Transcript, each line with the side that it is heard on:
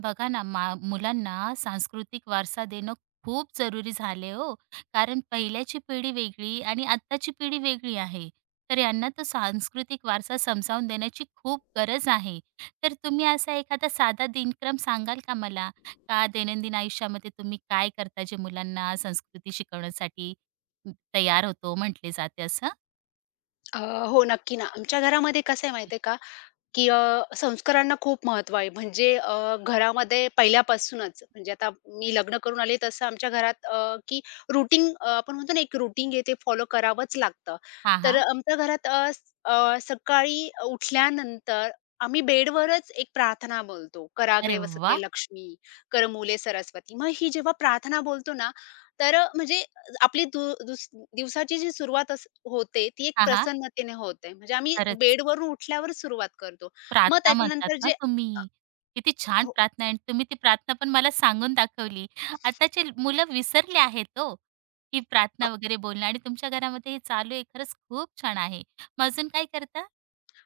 right: बघा ना मुलांना सांस्कृतिक वारसा देणं खूप जरुरी झाले हो. कारण पहिल्याची पिढी वेगळी आणि आत्ताची पिढी वेगळी आहे. तर यांना तो सांस्कृतिक वारसा समजावून देण्याची खूप गरज आहे. तर तुम्ही असा एखादा साधा दिनक्रम सांगाल का मला, का दैनंदिन आयुष्यामध्ये तुम्ही काय करता जे मुलांना संस्कृती शिकवण्यासाठी तयार होतो म्हटले जाते असं.
left: अ, नक्की ना. आमच्या घरामध्ये कसं आहे माहिती आहे का, की संस्कारांना खूप महत्त्व आहे. म्हणजे घरामध्ये पहिल्यापासूनच म्हणजे आता मी लग्न करून आले तसं आमच्या घरात अ, की रूटीन, आपण म्हणतो ना एक रूटीन आहे ते फॉलो करावंच लागतं.
right: हां,
left: तर
right: हां.
left: आमच्या घरात सकाळी उठल्यानंतर आम्ही बेडवरच एक प्रार्थना बोलतो. कराग्रे
right: अरे वा.
left: वसते लक्ष्मी, करमुले सरस्वती. मग ही जेव्हा प्रार्थना बोलतो ना, तर आपली दु दुस दिवसाची जी सुरुवात अस होते, ती एक
right: हां, हां.
left: प्रसन्नतेने होते. म्हणजे आम्ही
right: खरंच.
left: बेडवरून उठल्यावर सुरुवात करतो. मग
right: प्रार्थना म्हणतात
left: त्याच्यानंतर
right: ना
left: जे अ,
right: तुम्ही. किती छान
left: हो,
right: प्रार्थना आहे, तुम्ही ती प्रार्थना पण मला सांगून दाखवली. आताची मुलं विसरली आहेत हो, ही
left: अ,
right: प्रार्थना वगैरे बोलणं, आणि तुमच्या घरामध्ये हे चालू आहे. खरंच खूप छान आहे. मग अजून काय करता?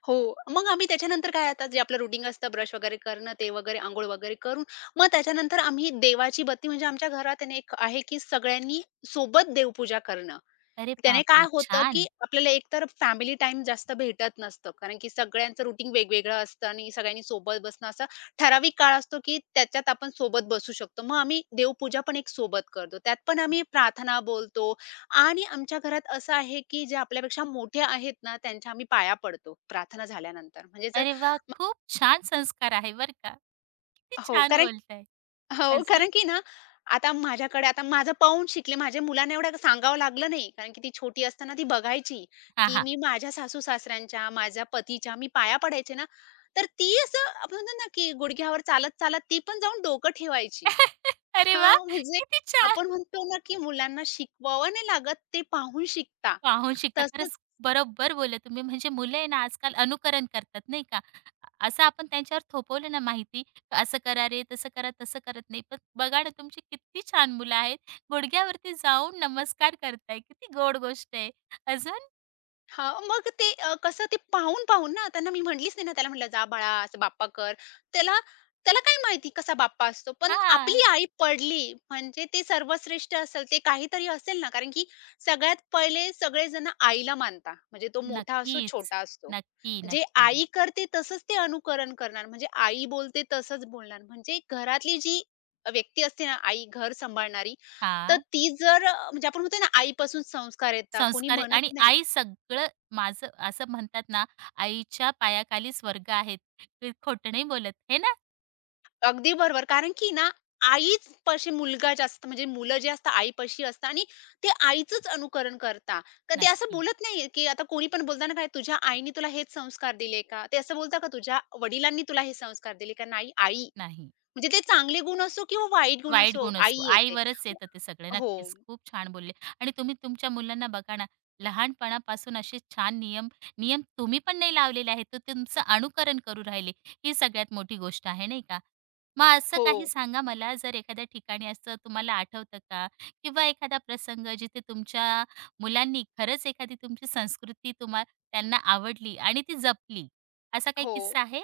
left: हो. मग आम्ही त्याच्यानंतर काय आता जे आपलं रुटीन असतं ब्रश वगैरे करणं, ते वगैरे अंघोळ वगैरे करून मग त्याच्यानंतर आम्ही देवाची बत्ती म्हणजे आमच्या घरात आहे ना, एक आहे की सगळ्यांनी सोबत देवपूजा करणं.
right: अरे
left: त्याने काय
right: बापरे!
left: होतं, की
right: छान.
left: आपल्याला एकतर फॅमिली टाईम जास्त भेटत नसतं. कारण की सगळ्यांचं रुटीन वेगवेगळं असतं आणि सगळ्यांनी सोबत बसणं असा ठराविक काळ असतो, की त्याच्यात आपण सोबत बसू शकतो. मग आम्ही देवपूजा पण एक सोबत करतो. त्यात पण आम्ही प्रार्थना बोलतो आणि आमच्या घरात असं आहे, की जे आपल्यापेक्षा मोठे आहेत ना, त्यांच्या आम्ही पाया पडतो प्रार्थना झाल्यानंतर. म्हणजे जर
right: अरे वाह! खूप छान संस्कार आहे बरं का. किती
left: हो,
right: छान
left: कारण
right: बोलताय.
left: हो,
right: अजून?
left: कारण की ना, आता माझ्याकडे आता माझं पाहून शिकले. माझ्या मुलांना एवढं सांगावं लागलं नाही. कारण की ती छोटी असताना ती बघायची,
right: हां,
left: की
right: हां.
left: मी माझ्या सासू-सासऱ्यांच्या, माझ्या पतीच्या मी पाया पडायचे ना, तर ती असं आपण म्हणतो ना, की गुडघ्यावर चालत-चालत ती पण जाऊन डोकं ठेवायची.
right: अरे वाह!
left: हां, म्हणजे
right: किती
left: आपण
right: छान.
left: म्हणतो ना, की मुलांना शिकवावं नाही लागत, ते पाहून शिकता.
right: पाहून शिकता.
left: तसं
right: खरंच बरोबर बोलले तुम्ही. म्हणजे मुलं आहे ना आजकाल अनुकरण करतात नाही का? असं आपण त्यांच्यावर थोपवलं ना माहिती, असं करा रे, तसं करा, तसं करत नाही. पण बघा ना तुमची किती छान मुलं आहेत. गुडघ्यावरती जाऊन नमस्कार करताय. किती गोड गोष्ट आहे. अजून.
left: मग ते कसं ते पाहून-पाहून ना, त्यांना मी म्हटलीच नाही ना, त्याला म्हटलं, "जा बाळा, असं बाप्पा कर." त्याला त्याला काय माहिती कसा बाप्पा असतो. पण आपली
right: हां.
left: आई पडली म्हणजे ते सर्वश्रेष्ठ असेल, ते काहीतरी असेल ना, कारण की सगळ्यात पहिले सगळेजण आईला मानता. म्हणजे तो मोठा असो,
right: नक्कीच.
left: छोटा असतो.
right: नक्की,
left: जे
right: नक्की.
left: आई करते तसंच ते अनुकरण करणार. म्हणजे आई बोलते तसंच बोलणार. म्हणजे घरातली जी व्यक्ती असते ना, आई घर सांभाळणारी, तर
right: हां.
left: ती जर म्हणजे आपण म्हणतो ना, आईपासून संस्कार येतात, कोणी
right: संस्कार आहे.
left: म्हणत
right: आणि
left: नाही.
right: आई सगळं, माझं असं म्हणतात ना, आईच्या पायाखाली स्वर्ग आहेत. ते खोटं नाही बोलत. हे ना?
left: अगदी बरोबर. कारण की ना, आईचपाशी मुलगा जास्त म्हणजे मुलं जे असतात आईपाशी असतात आणि ते आईचंच अनुकरण करतात. तर ते असं
right: नक्की.
left: बोलत नाहीये, की आता कोणी पण बोलताना काय तुझ्या आईने तुला हेच संस्कार दिले का? ते असं बोलतात का तुझ्या वडिलांनी तुला हे संस्कार दिले का? नाही, आई.
right: नाही.
left: म्हणजे ते चांगले गुण असो किंवा वाईट गुण
right: वाईट
left: असो,
right: गुण असतो.
left: आई येते.
right: आईवरच
left: हो.
right: येतं ते सगळं. नक्कीच, खूप छान बोलले. आणि तुम्ही तुमच्या मुलांना बघा ना, लहानपणापासून असे छान नियम नियम तुम्ही पण नाही लावलेले आहेत, तर तुमचं अनुकरण करू राहिले. ही सगळ्यात मोठी गोष्ट आहे, नाही का? मग असं
left: हो.
right: काही सांगा मला, जर एखाद्या ठिकाणी असं तुम्हाला आठवतं का? किंवा एखादा प्रसंग जिथे तुमच्या मुलांनी खरंच एखादी तुमची संस्कृती त्यांना आवडली आणि ती जपली, असा काही
left: हो.
right: किस्सा आहे?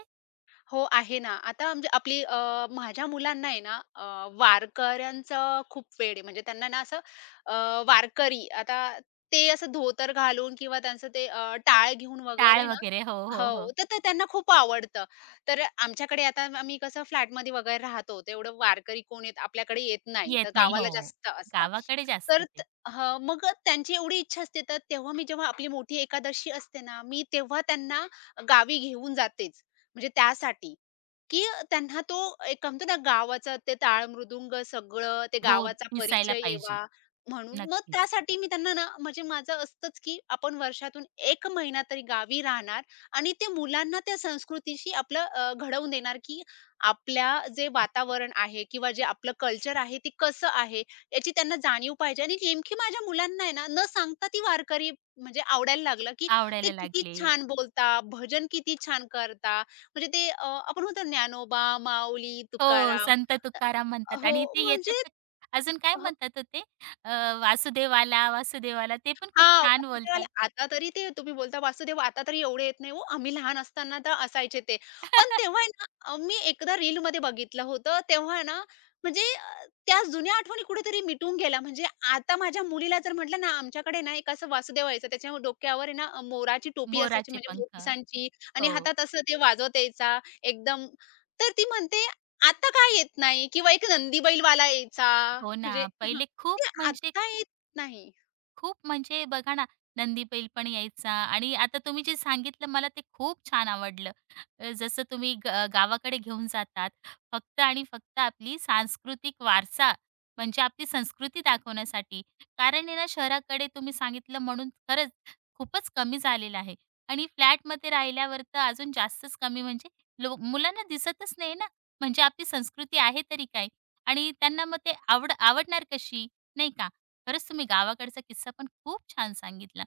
left: हो, आहे ना. आता म्हणजे माझ्या मुलांना वारकऱ्यांचं खूप वेड आहे. म्हणजे त्यांना ना असं अ, वारकरी आता ते असं धोतर घालून किंवा त्यांचं ते टाळ घेऊन
right: टाळ
left: वगैरे ना
right: वगैरे हो, हो, हो.
left: हो, तर ते त्यांना खूप आवडतं. तर आमच्याकडे आता आम्ही कसं फ्लॅटमध्ये वगैरे राहतो, तेवढं वारकरी कोण येत आपल्याकडे येत नाही.
right: येत
left: तर
right: नाही.
left: गावाला
right: हो.
left: जास्त असतात.
right: गावाकडे जास्त
left: तर त
right: ते.
left: हां, मग अ, त्यांची एवढी इच्छा असते तर तेव्हा मी जेव्हा आपली मोठी एकादशी असते ना, मी तेव्हा त्यांना गावी घेऊन जातेच. म्हणजे त्यासाठी, की त्यांना तो एक म्हणतो ना गावाचा ते टाळ, मृदुंग सगळं ते
right: हो,
left: गावाचा
right: दिसायला
left: परिचय
right: पाहिजे.
left: यावा म्हणून. मग
right: नक्कीच.
left: त्यासाठी मी त्यांना ना म्हणजे माझं असतंच, की आपण वर्षातून 1 महिना तरी गावी राहणार आणि ते मुलांना त्या संस्कृतीशी घडवून देणार, की आपल्या जे वातावरण आहे किंवा जे आपलं कल्चर आहे ते कसं आहे. याची त्यांना जाणीव पाहिजे आणि नेमकी माझ्या मुलांना आहे ना, न सांगता ती वारकरी म्हणजे आवडायला लागलं, की ते
right: आवडायला
left: किती
right: लागले.
left: छान बोलता, भजन किती छान करता. म्हणजे आपण म्हणतो ना, ज्ञानोबा, माऊली,
right: हो,
left: तुकाराम.
right: संत तुकाराम
left: अ,
right: म्हणतात
left: हो,
right: आणि ते येतात
left: म्हणजे
right: तर अजून काय म्हणतात होते. अ, वासुदेवाला ते पण खूप
left: हां,
right: छान बोलतात.
left: वासुदेवाला आता तरी ते तुम्ही बोलता वासुदेव आता तरी एवढे येत नाही हो. आम्ही लहान असताना तर असायचे ते. पण तेव्हा आहे ना, मी एकदा रीलमध्ये बघितलं होतं. तेव्हा आहे ना, म्हणजे त्या जुन्या आठवणी कुठेतरी मिटून गेल्या. म्हणजे आता माझ्या मुलीला जर म्हटलं ना, आमच्याकडे ना एक असं वासुदेव यायचं. त्याच्या डोक्यावर आहे ना, मोराची टोपी असायची
right: मोराचे
left: म्हणजे
right: पंख.
left: मोरपिसांची आणि
right: हो.
left: हातात असं ते वाजवत यायचा एकदम. तर ती म्हणते, "आता काय येत नाही?" किंवा एक नंदी बैलवाला यायचा.
right: हो ना.
left: म्हणजे
right: पहिले खूप
left: ते
right: म्हणजे,
left: आता येत नाही.
right: खूप म्हणजे बघा ना, नंदी बैल पण यायचा, आणि आता तुम्ही जे सांगितलं मला ते खूप छान आवडलं. जसं तुम्ही गावाकडे घेऊन जातात. फक्त आणि फक्त आपली सांस्कृतिक वारसा, म्हणजे आपली संस्कृती दाखवण्यासाठी. कारण आहे ना, शहराकडे तुम्ही सांगितलं म्हणून, खरंच खूपच कमी झालेलं आहे आणि फ्लॅटमध्ये राहिल्यावर तर अजून जास्तच कमी, म्हणजे मुलांना दिसतच नाही ना, म्हणजे आपली संस्कृती आहे तरी काय, आणि त्यांना मग ते आवडणार कशी, नाही का? खरंच तुम्ही गावाकडचा किस्सा पण खूप छान सांगितला.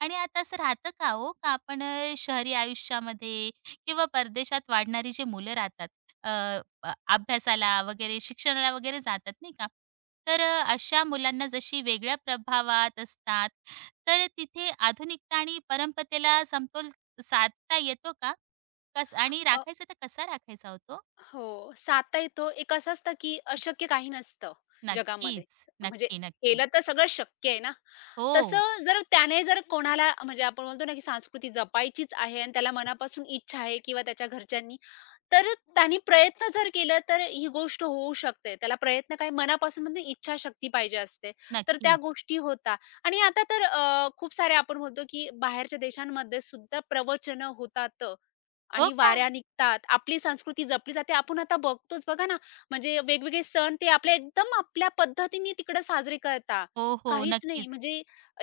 right: आणि आता असं राहतं का हो, का आपण शहरी आयुष्यामध्ये किंवा परदेशात वाढणारी जे मुलं राहतात, अ, अ, अभ्यासाला वगैरे, शिक्षणाला वगैरे जातात नाही का? तर अशा मुलांना जशी वेगळ्या प्रभावात असतात, तर तिथे आधुनिकता आणि परमपतेला समतोल साधता येतो का? कस आणि राखायचा तर कसा राखायचा हो.
left: हो, साधता येतो. एक असं असतं, की अशक्य काही नसतं जगामध्ये.
right: नक्कीच.
left: म्हणजे
right: नक्की, नक्की.
left: केलं तर सगळं शक्य आहे ना.
right: हो,
left: तसं जर त्याने जर कोणाला म्हणजे आपण बोलतो ना, की संस्कृती जपायचीच आहे आणि त्याला मनापासून इच्छा आहे किंवा त्याच्या घरच्यांनी, तर त्याने प्रयत्न जर केला तर ही गोष्ट होऊ शकते. त्याला प्रयत्न काय मनापासून म्हणजे इच्छाशक्ती पाहिजे असते. तर त्या
right: नक्कीच.
left: गोष्टी होतात. आणि आता तर खूप सारे आपण म्हणतो, की बाहेरच्या देशांमध्ये सुद्धा प्रवचनं होतात.
right: हो
left: आणि
right: का?
left: वाऱ्या निघतात. आपली संस्कृती जपली जाते. आपण आता बघतोच बघा ना, म्हणजे वेगवेगळे सण ते आपल्या एकदम आपल्या पद्धतीने तिकडे साजरे करतात.
right: हो, हो.
left: काहीच नाही
right: नक्कीच.
left: म्हणजे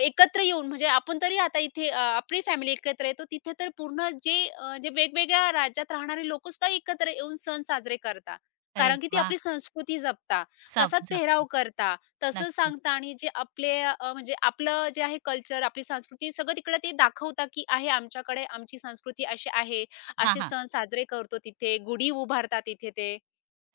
left: एकत्र येऊन म्हणजे आपण तरी आता इथे आपली फॅमिली एकत्र येतो. तिथे तर पूर्ण जे वेगवेगळ्या राज्यात राहणारे लोकंसुद्धा एकत्र येऊन सण साजरे करतात.
right: अरे
left: कारण की ती
right: वा.
left: आपली संस्कृती जपतात.
right: सब
left: तसाच पेहराव
right: जगतात.
left: करतात. तसं
right: नक्कीच.
left: सांगतात आणि जे आपले अ, म्हणजे आपलं जे आहे कल्चर, आपली संस्कृती सगळं तिकडे ते दाखवतात, की आहे आमच्याकडे आमची संस्कृती अशी आहे.
right: हां,
left: असे
right: हां.
left: सण साजरे करतो तिथे, गुढी उभारतात तिथे ते.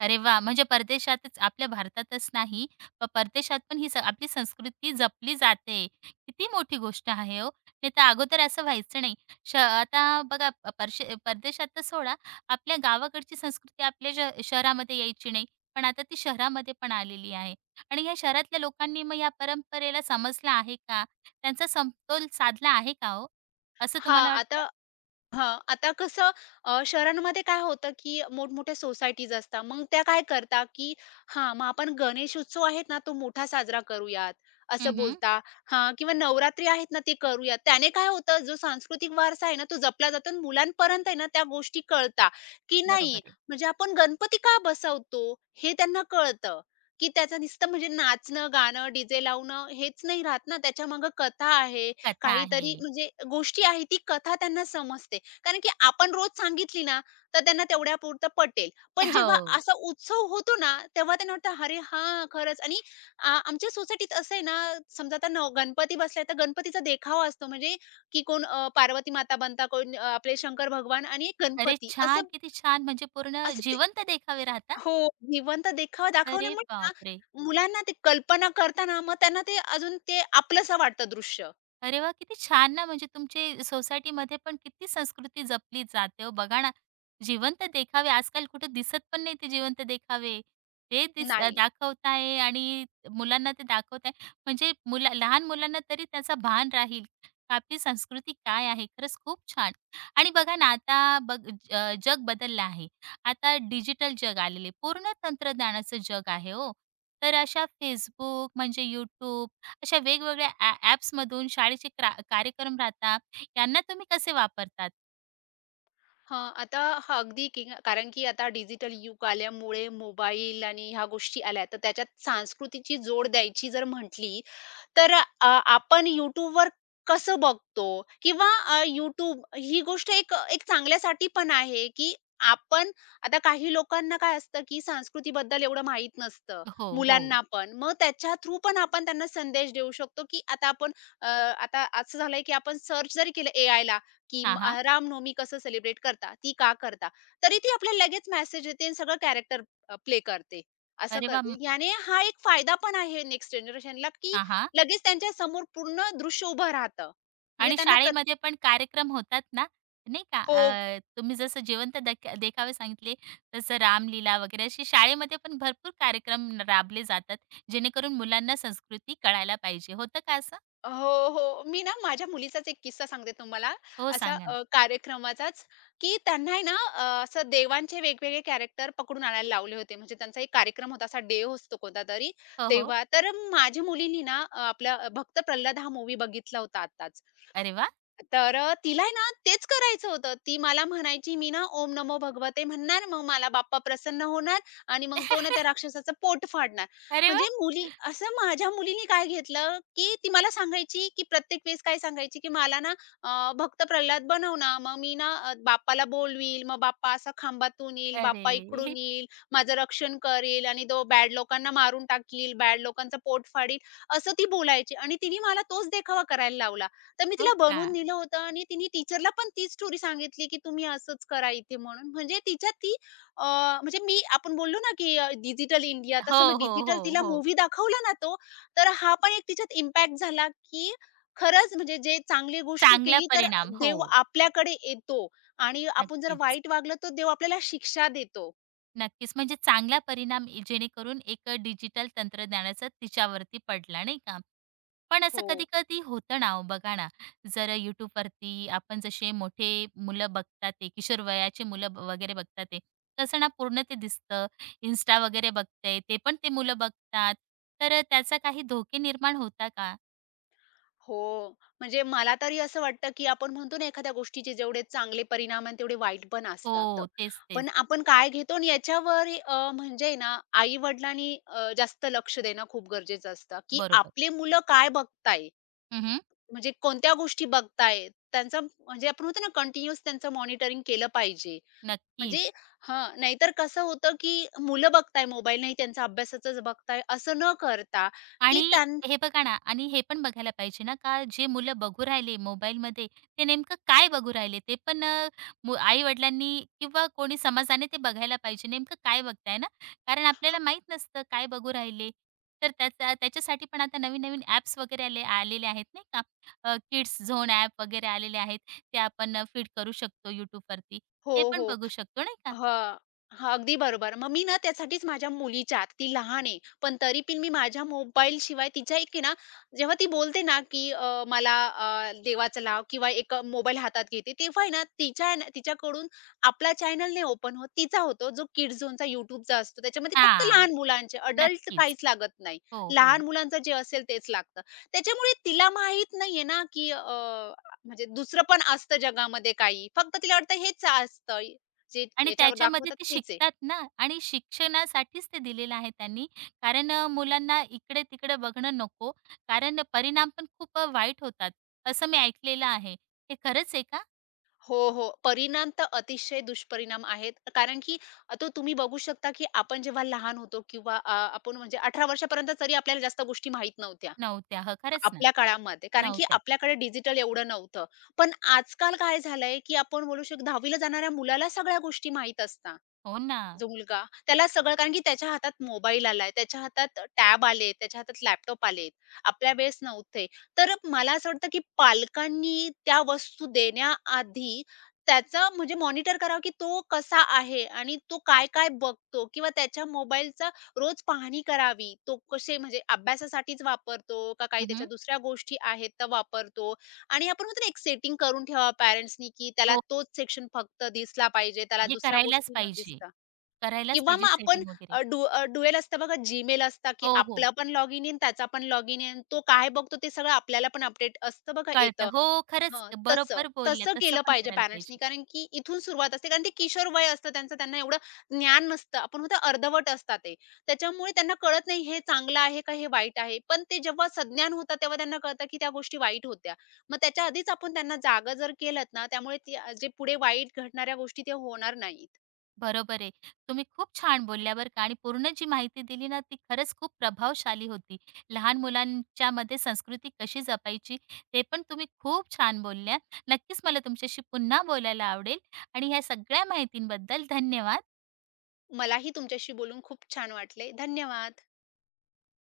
right: अरे वाह! म्हणजे परदेशातच आपल्या भारतातच नाही, परदेशात पण ही आपली संस्कृती जपली जाते. किती मोठी गोष्ट आहे हो. नाही तर अगोदर असं व्हायचं नाही. आता बघा, प परशे परदेशात तर सोडा, आपल्या गावाकडची संस्कृती आपल्या शहरामध्ये यायची नाही. पण आता ती शहरामध्ये पण आलेली आहे. आणि ह्या शहरातल्या लोकांनी मग या परंपरेला समजलं आहे का? त्यांचा समतोल साधला आहे का हो? असं
left: हां,
right: तुम्हाला
left: आता
right: वाटतं?
left: हां, आता कसं अ, शहरांमध्ये काय होतं, की मोठमोठ्या सोसायटीज असतात. मग त्या काय करतात, की हां, मग आपण गणेश उत्सव आहेत ना, तो मोठा साजरा करूयात,
right: हं,
left: असं
right: हं.
left: बोलता हां, किंवा नवरात्री आहेत ना, ते करूयात. त्याने काय होतं, जो सांस्कृतिक वारसा आहे ना, तो जपला जातो आणि मुलांपर्यंत आहे ना, त्या गोष्टी कळतात, की नाही
right: बरोबर आहे.
left: म्हणजे आपण गणपती का बसवतो, हे त्यांना कळतं, की त्याचं नुसतं म्हणजे नाचणं, गाणं, डी लावणं हेच नाही राहत ना, त्याच्यामागे कथा आहे,
right: कथा आहे.
left: काहीतरी म्हणजे गोष्टी आहे, ती कथा त्यांना समजते. कारण की आपण रोज सांगितली ना, तर त्यांना तेवढ्यापुरतं पटेल. पण जेव्हा
right: हो.
left: असा उत्सव होतो ना, तेव्हा त्यांना वाटतं, "अरे हां, खरंच." आणि आमच्या सोसायटीत असं आहे ना, समजा आता नव गणपती बसलाय, तर गणपतीचा देखावा असतो. म्हणजे की कोण पार्वती माता बनतात, कोण आपले शंकर भगवान आणि एक
right: अरे
left: गणपती. असं
right: छान! किती छान! म्हणजे पूर्ण
left: असं ते
right: जिवंत देखावे राहतात.
left: हो, जिवंत देखावा
right: अरे
left: दाखवल्यामुळे ना,
right: बापरे!
left: मुलांना ते कल्पना करताना मग त्यांना ते अजून ते आपलंसं वाटतं दृश्य.
right: अरे वाह! किती छान ना, म्हणजे तुमची सोसायटीमध्ये पण किती संस्कृती जपली जाते हो. बघा ना, जिवंत देखावे आजकाल कुठे दिसत पण नाही ते जिवंत देखावे.
left: नाही.
right: दाखवताय आणि मुलांना ते दाखवताय. म्हणजे लहान मुलांना तरी त्याचा भान राहील, का आपली संस्कृती काय आहे. खरंच खूप छान. आणि बघा ना, आता जग बदललं आहे. आता डिजिटल जग आलेलं पूर्ण तंत्रज्ञानाचं जग आहे हो. तर अशा Facebook, म्हणजे YouTube, अशा वेगवेगळ्या ॲप्समधून शाळेचे कार्यक्रम राहतात, यांना तुम्ही कसे वापरतात?
left: हां, आता अगदी की कारण की आता डिजिटल युग आल्यामुळे मोबाईल आणि ह्या गोष्टी आल्या, तर त्याच्यात संस्कृतीची जोड द्यायची जर म्हटली, तर आपण YouTubeवर कसं बघतो किंवा YouTube ही गोष्ट एक एक चांगल्यासाठी पण आहे, की आपण आता काही लोकांना काय असतं, की संस्कृतीबद्दल एवढं माहीत नसतं,
right: हो, हो.
left: मुलांना पण. मग त्याच्या थ्रू पण आपण त्यांना संदेश देऊ शकतो, की आता आता असं झालंय, की आपण सर्च जरी केलं एआयला, की
right: हां, हां.
left: रामनवमी कसं सेलिब्रेट करता, ती का करता, तरी ती आपल्याला लगेच मेसेज देते आणि सगळं कॅरेक्टर प्ले करते, असं
right: अरे वाह!
left: करते. याने हा एक फायदा पण आहे नेक्स्ट जनरेशनला, की
right: हां, हां.
left: लगेच त्यांच्या समोर पूर्ण दृश्य उभं राहतं. म्हणजे
right: आणि
left: त्यांना प्रत
right: शाळेमध्ये पण कार्यक्रम होतात ना, नाही का?
left: हो.
right: तुम्ही जसं जिवंत देखावे सांगितले, तसं रामलीला वगैरे असे शाळेमध्ये पण भरपूर कार्यक्रम राबले जातात, जेणेकरून मुलांना संस्कृती कळायला पाहिजे. होतं का असं?
left: हो, हो. मी ना माझ्या मुलीचाच एक किस्सा सांगते तुम्हाला.
right: हो,
left: असा
right: सांगा ना.
left: अ, कार्यक्रमाचाच, की त्यांना आहे ना असं देवांचे वेगवेगळे कॅरेक्टर पकडून आणायला लावले होते. म्हणजे त्यांचा एक कार्यक्रम होता, असा डे असतो कोणतातरी
right: हो, हो.
left: तेव्हा. तर माझ्या मुलीनी आपला भक्त प्रल्हाद हा मूव्ही बघितला होता आत्ताच.
right: अरे वाह!
left: तर तिला आहे ना तेच करायचं होतं. ती मला म्हणायची, "मी ना ओम नमो भगवते म्हणणार, मग मला बाप्पा प्रसन्न होणार आणि मग तो ना त्या राक्षसाचं पोट फाडणार."
right: अरे
left: म्हणजे
right: वाह!
left: मुली असं माझ्या मुलीने काय घेतलं, की ती मला सांगायची, की प्रत्येक वेळेस काय सांगायची, की "मला ना भक्त प्रल्हाद बनव ना, मग मी ना बाप्पाला बोलवील, मग बाप्पा असा खांबातून येईल, बाप्पा
right: अरे!
left: इकडून येईल, माझं रक्षण करेल आणि तो बॅड लोकांना मारून टाकील, बॅड लोकांचं पोट फाडील." असं ती बोलायची आणि तिने मला तोच देखावा करायला लावला. तर मी
right: हो
left: तिला
right: का?
left: बनवून दिलं होतं आणि तिने टीचरला पण तीच स्टोरी सांगितली, की "तुम्ही असंच करा इथे" म्हणून. म्हणजे तिच्यात ती अ, म्हणजे मी आपण बोललो ना, की डिजिटल इंडिया तसं मग
right: हो, हो,
left: डिजिटल
right: हो,
left: तिला
right: हो.
left: मूव्ही दाखवला ना तो, तर हा पण एक तिच्यात इम्पॅक्ट झाला, की खरंच म्हणजे जे चांगली गोष्ट
right: चांगला
left: केली तर
right: परिणाम. हो.
left: देव आपल्याकडे येतो आणि आपण जर
right: नक्कीच,
left: वाईट वागलो तर देव आपल्याला शिक्षा देतो.
right: नक्कीच. म्हणजे चांगला परिणाम ए जेणेकरून एक डिजिटल तंत्रज्ञानाचा तिच्यावरती पडला, नाही का? पण असं
left: हो.
right: कधी-कधी होतं ना ओ, बघा ना, जर YouTubeवरती आपण जसे मोठे मुलं बघतात ते, किशोर वयाचे मुलं वगैरे बघतात ते, तसं ना पूर्ण ते दिसतं. Insta वगैरे बघते, ते पण ते मुलं बघतात. तर त्याचा काही धोके निर्माण होता का?
left: हो. म्हणजे मला तरी असं वाटतं, की आपण म्हणतो ना एखाद्या गोष्टीचे जेवढे चांगले परिणाम आणि तेवढे वाईट पण असतात.
right: हो, तेच, तेच.
left: पण आपण काय घेतो आणि याच्यावर अ, म्हणजे ना आई-वडिलांनी जास्त लक्ष देणं खूप गरजेचं असतं, की
right: बरोबर.
left: आपले मुलं काय बघताय?
right: हं,
left: म्हणजे कोणत्या गोष्टी बघतायत? त्यांचं म्हणजे आपण म्हणतो ना कंटिन्यूअस त्यांचं मॉनिटरिंग केलं पाहिजे. म्हणजे
right: नक्कीच.
left: नाहीतर कसं होतं, की मुलं बघताय मोबाईल नाही त्यांचा अभ्यासाचंच बघताय असं न करता, की
right: आणि
left: त्यां
right: हे बघा ना, आणि हे पण बघायला पाहिजे ना, का जे मुलं बघू राहिले मोबाईलमध्ये ते नेमकं काय बघू राहिले, ते पण आई-वडिलांनी किंवा कोणी समाजाने ते बघायला पाहिजे, नेमकं काय बघताय ना, कारण आपल्याला माहीत नसतं काय बघू राहिले. तर त्याचा त्याच्यासाठी पण आता नवीन-नवीन ॲप्स वगैरे आलेले आहेत नाही का. किड्स झोन ॲप वगैरे आलेले आहेत. ते आपण फीड करू शकतो YouTubeवरती.
left: हो,
right: ते पण
left: हो.
right: बघू शकतो नाही का?
left: हां. हां, अगदी बरोबर. मग मी ना त्यासाठीच माझ्या मुलीच्या ती लहान आहे, पण तरी पण मी माझ्या मोबाईलशिवाय तिच्या एक आहे ना, जेव्हा ती बोलते ना, की देवाचं लाव किंवा एक मोबाईल हातात घेते, तेव्हा आहे ना तिच्या आहे ना तिच्याकडून आपला चॅनल नाही ओपन होत, तिचा होतो, जो किड्स झोनचा YouTubeचा असतो. त्याच्यामध्ये फक्त
right: हां,
left: लहान मुलांचे, अडल्ट
right: नक्कीच.
left: काहीच लागत नाही.
right: हो, हो.
left: लहान मुलांचं जे असेल तेच लागतं. त्याच्यामुळे तिला माहीत नाहीये ना, की अ, म्हणजे दुसरं पण असतं जगामध्ये काही. फक्त तिला वाटतं हेच असतं. जे
right: आणि
left: याच्यावर
right: त्याच्यामध्ये
left: दाखवतात
right: ते
left: तेच आहे.
right: शिकतात ना, आणि शिक्षणासाठीच ते दिलेलं आहे त्यांनी. कारण मुलांना इकडे-तिकडे बघणं नको, कारण परिणाम पण खूप वाईट होतात, असं मी ऐकलेलं आहे. हे खरंच आहे का?
left: हो, हो. परिणाम तर अतिशय दुष्परिणाम आहेत. कारण की तो तुम्ही बघू शकता, की आपण जेव्हा लहान होतो किंवा आपण म्हणजे 18 वर्षापर्यंत तरी आपल्याला जास्त गोष्टी माहीत नव्हत्या.
right: नव्हत्या. हं, खरंच ना.
left: आपल्या काळामध्ये. कारण की
right: नव्हत्या.
left: आपल्याकडे डिजिटल एवढं नव्हतं. पण आजकाल काय झालंय, की आपण बोलू शकतो 10वी जाणाऱ्या मुलाला सगळ्या गोष्टी माहीत असतात.
right: हो ना.
left: जो मुलगा त्याला सगळं कारण की त्याच्या हातात मोबाईल आलाय, त्याच्या हातात टॅब आले, त्याच्या हातात लॅपटॉप आले. आपल्या वेळेस नव्हते. तर मला असं वाटतं, की पालकांनी त्या वस्तू देण्याआधी त्याचा म्हणजे मॉनिटर करावं, की तो कसा आहे आणि तो काय-काय बघतो किंवा त्याच्या मोबाईलचा रोज पाहणी करावी. तो कसे म्हणजे अभ्यासासाठीच वापरतो का काही
right: हं,
left: त्याच्या दुसऱ्या गोष्टी आहेत त्या वापरतो आणि आपण म्हणतो ना, एक सेटिंग करून ठेवावं पॅरेंट्सनी, की त्याला
right: हो,
left: तोच सेक्शन फक्त दिसला पाहिजे, त्याला
right: हे
left: दुसऱ्या
right: करायलाच
left: गोष्टी न
right: पाहिजे.
left: दिसता.
right: करायलाच
left: किंवा
right: पाहिजे
left: मग आपण
right: सेटिंग वगैरे.
left: अ, डू अ, डुएल असतं बघा, Gmail असतं, की
right: हो, हो.
left: आपला पण लॉग इन इन, त्याचा पण लॉग इन इन. तो काय बघतो ते सगळं आपल्याला पण अपडेट असतं बघा
right: कळतं.
left: येतं.
right: हो, खरंच
left: हं, तसं.
right: बरोबर बोलल्या.
left: तसं
right: तसं
left: केलं
right: पण
left: पाहिजे
right: करायला
left: पॅरेंट्सनी
right: पाहिजे.
left: कारण की इथून सुरुवात असते कारण ते किशोर वय असतं त्यांचं, त्यांना एवढं ज्ञान नसतं. आपण म्हणतो अर्धवट असतात ते. त्याच्यामुळे त्यांना कळत नाही हे चांगलं आहे का हे वाईट आहे. पण ते जेव्हा सज्ञान होतात तेव्हा त्यांना कळतं, की त्या गोष्टी वाईट होत्या. मग त्याच्या आधीच आपण त्यांना जागं जर केलत ना, त्यामुळे ते जे पुढे वाईट घडणाऱ्या गोष्टी ते होणार नाहीत.
right: बरोबर आहे. तुम्ही खूप छान बोलल्या बरं का, आणि पूर्ण जी माहिती दिली ना, ती खरंच खूप प्रभावशाली होती. लहान मुलांच्यामध्ये संस्कृती कशी जपायची, ते पण तुम्ही खूप छान बोलल्या. नक्कीच मला तुमच्याशी पुन्हा बोलायला आवडेल, आणि ह्या सगळ्या माहितींबद्दल धन्यवाद.
left: मलाही तुमच्याशी बोलून खूप छान वाटले. धन्यवाद.